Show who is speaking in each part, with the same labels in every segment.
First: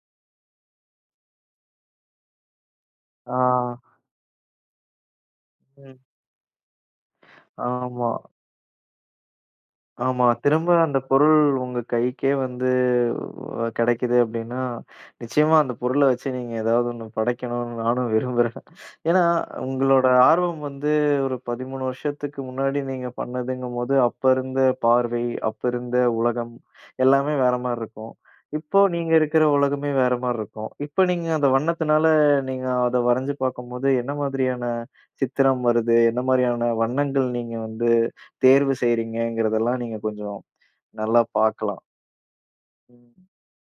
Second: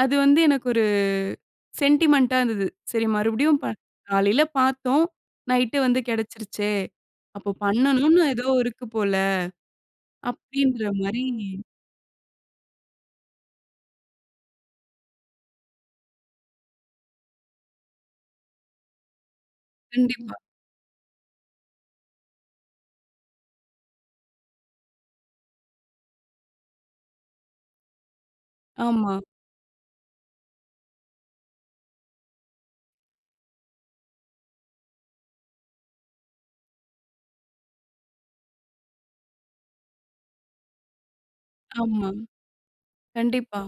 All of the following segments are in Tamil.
Speaker 1: அது வந்து எனக்கு ஒரு சென்டிமென்ட்டா இருந்தது. "சரி
Speaker 2: ஆ.
Speaker 1: மறுபடியும் ப காலையில பாத்தோம், நைட்டு வந்து
Speaker 2: ம்.
Speaker 1: கெடைச்சிருச்சே! அப்போ
Speaker 2: ஆமா.
Speaker 1: பண்ணணும்ன்னு ஏதோ இருக்கு போல."
Speaker 2: ஆமா. திரும்ப
Speaker 1: அப்டீன்ற
Speaker 2: அந்த
Speaker 1: மாரி
Speaker 2: பொருள் உங்க கைக்கே வந்து கெடைக்குது அப்டீன்னா, நிச்சயமா அந்த பொருள வச்சு நீங்க ஏதாவது ஒண்ணு படைக்கணும்ன்னு நானும் விரும்புறேன். ஏன்னா, உங்களோட
Speaker 1: கண்டிப்பா.
Speaker 2: ஆர்வம் வந்து ஒரு 13 வருஷத்துக்கு முன்னாடி நீங்க பண்ணதுங்கும்போது, அப்ப இருந்த பார்வை, அப்ப இருந்த உலகம், எல்லாமே வேற மாரி இருக்கும். இப்போ
Speaker 1: ஆமா.
Speaker 2: நீங்க இருக்குற உலகமே வேற மாரி இருக்கும். இப்ப நீங்க அந்த வண்ணத்துனால நீங்க அத வரைஞ்சு பார்க்கும்போது, என்ன மாதிரியான சித்திரம் வருது? என்ன மாரியான வண்ணங்கள் நீங்க வந்து தேர்வு செய்றீங்கங்கிறதெல்லாம் நீங்க கொஞ்சம் நல்லா பாக்கலாம்.
Speaker 1: ஆமா.
Speaker 2: ம்.
Speaker 1: கண்டிப்பா.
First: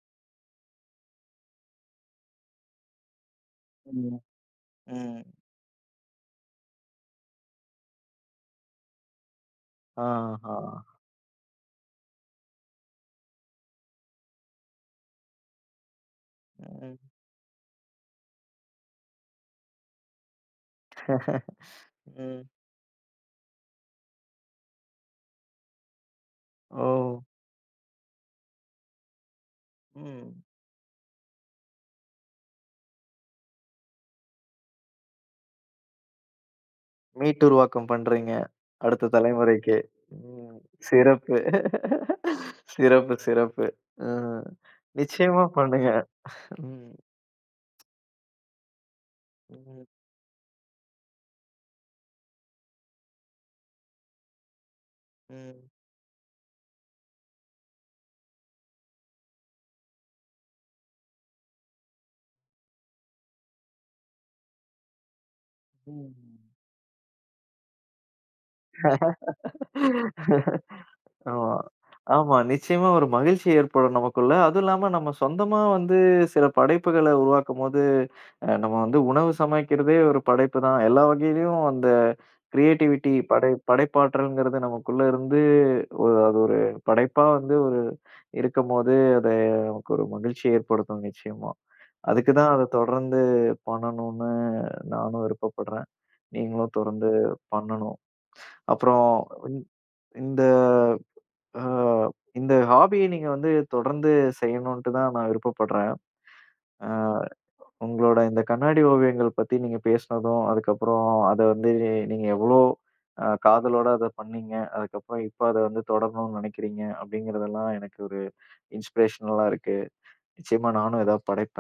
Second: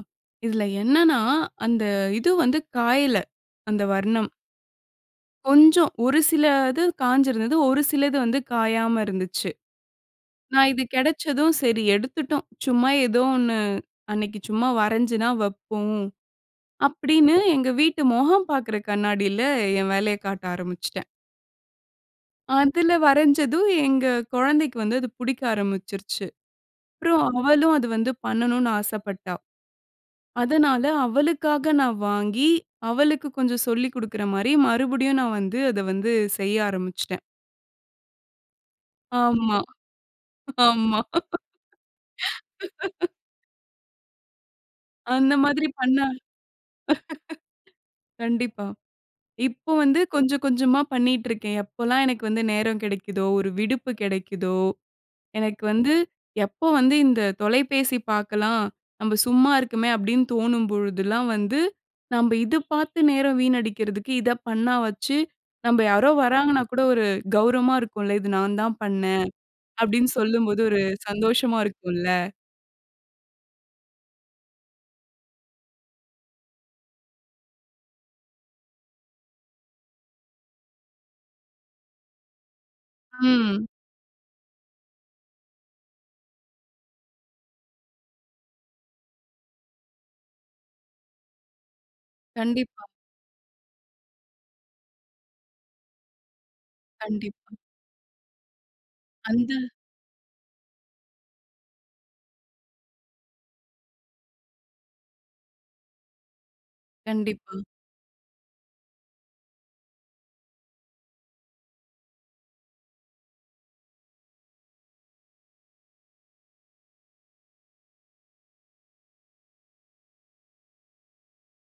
Speaker 1: இதுல என்னன்னா, அந்த இது வந்து காயல, அந்த
Speaker 2: ம்.
Speaker 1: வர்ணம்.
Speaker 2: ம்.
Speaker 1: கொஞ்சம், ஒரு சில இது காய்ஞ்சிருந்தது. ஒரு சில இது வந்து காயாம இருந்துச்சு.
Speaker 2: ஆ.
Speaker 1: நா இது
Speaker 2: ஆ.
Speaker 1: கெடைச்சதும், "சரி எடுத்துட்டோம், சும்மா எதோ ஒண்ணு அன்னைக்கு சும்மா வரைஞ்சுதான் வைப்போம்."
Speaker 2: ம்.
Speaker 1: அப்டீன்னு எங்க வீட்டு முகம் பாக்குற கண்ணாடியில, என் வேலையக் காட்ட ஆரம்பிச்சுட்டேன்.
Speaker 2: ம்.
Speaker 1: அதுல வரைஞ்சதும், எங்க குழந்தைக்கு வந்து அது புடிக்க ஆரம்பிச்சுருச்சு. அப்பறம்
Speaker 2: ஓ!
Speaker 1: அவளும் அது வந்து பண்ணனும்ன்னு ஆசப்பட்டா.
Speaker 2: ம்.
Speaker 1: அதுனால அவளுக்காக நான் வாங்கி, அவளுக்கு கொஞ்சம் சொல்லிக் குடுக்குற மாரி, மறுபடியும் நான் வந்து அத வந்து செய்ய ஆரம்பிச்சுட்டேன்.
Speaker 2: மீட்டு உருவாக்கம் பண்றீங்க, அடுத்த
Speaker 1: ஆமா.
Speaker 2: தலைமுறைக்கே. ம்,
Speaker 1: ஆமா.
Speaker 2: சிறப்பு. சிறப்பு, சிறப்பு. ம்.
Speaker 1: அந்த
Speaker 2: நிச்சயமா
Speaker 1: மாதிரி
Speaker 2: பண்ணுங்க.
Speaker 1: பண்ணா
Speaker 2: ம்.
Speaker 1: கண்டிப்பா. இப்போ
Speaker 2: ம்.
Speaker 1: வந்து கொஞ்சம் கொஞ்சமா பண்ணீட்டுருக்கேன். எப்போலாம் எனக்கு வந்து நேரம் கெடைக்குதோ, ஒரு விடுப்பு கெடைக்குதோ, எனக்கு
Speaker 2: ம்.
Speaker 1: வந்து எப்போ வந்து, "இந்த தொலைபேசி பாக்கலாம். நம்ம சும்மா இருக்கமே." அப்டீன்னு தோணும் பொழுதெல்லாம் வந்து, நம்ப இத பார்த்து நேரம் வீணடிக்கிறதுக்கு, இத பண்ணா வாச்சு நம்ப யாரோ
Speaker 2: ம்.
Speaker 1: வராங்கன்னா கூட ஒரு கௌரவமா இருக்கும்ல்ல, "இது நான் தான் பண்ணேன்." அப்படீன்னு சொல்லும்போது ஒரு
Speaker 2: ஆமா,
Speaker 1: சந்தோஷமா இருக்கும்ல்ல.
Speaker 2: ஆமா. நிச்சயமா ஒரு மகிழ்ச்சி ஏற்படும் நமக்குள்ள. அதுவும் இல்லாம நம்ம சொந்தமா வந்து சில படைப்புகள உருவாக்கும்போது, அ நம்ம வந்து உணவு சமைக்கிறதே ஒரு படைப்புதான். எல்லா வகையிலேயும் அந்த கிரியேட்டிவிட்டி படை
Speaker 1: ம்.
Speaker 2: படைப்பாற்றல்ங்கிறது நமக்குள்ள இருந்து ஒரு அது ஒரு படைப்பா வந்து ஒரு இருக்கும்போது, அத நமக்கு ஒரு மகிழ்ச்சிய ஏற்படுத்தும் நிச்சயமா. அதுக்குதான் அத
Speaker 1: கண்டிப்பா.
Speaker 2: தொடர்ந்து பண்ணணுன்னு நானும் விருப்பப்படுறேன். நீங்களும் தொடர்ந்து
Speaker 1: கண்டிப்பா.
Speaker 2: பண்ணணும். அப்பறம்
Speaker 1: அந்த
Speaker 2: இ இந்த அ இந்த ஹாபிய நீங்க வந்து தொடர்ந்து செய்யணுன்ட்டு தான் நான் விருப்பப்படுறேன். அ
Speaker 1: கண்டிப்பா.
Speaker 2: உங்களோட இந்த கண்ணாடி ஓவியங்கள் பத்தி நீங்க பேசுனதும், அதுக்கப்பறம் அத வந்து நீங்க எவ்ளோ அ காதலோட அத பண்ணீங்க, அதுக்கப்பறம் இப்ப அத வந்து தொடரணும்ன்னு நெனைக்கிறீங்க. அப்டீங்கறதெல்லாம் எனக்கு ஒரு இன்ஸ்பிரேஷனலா இருக்கு. நிச்சயமா நானும் எதாவது படைப்பேன்.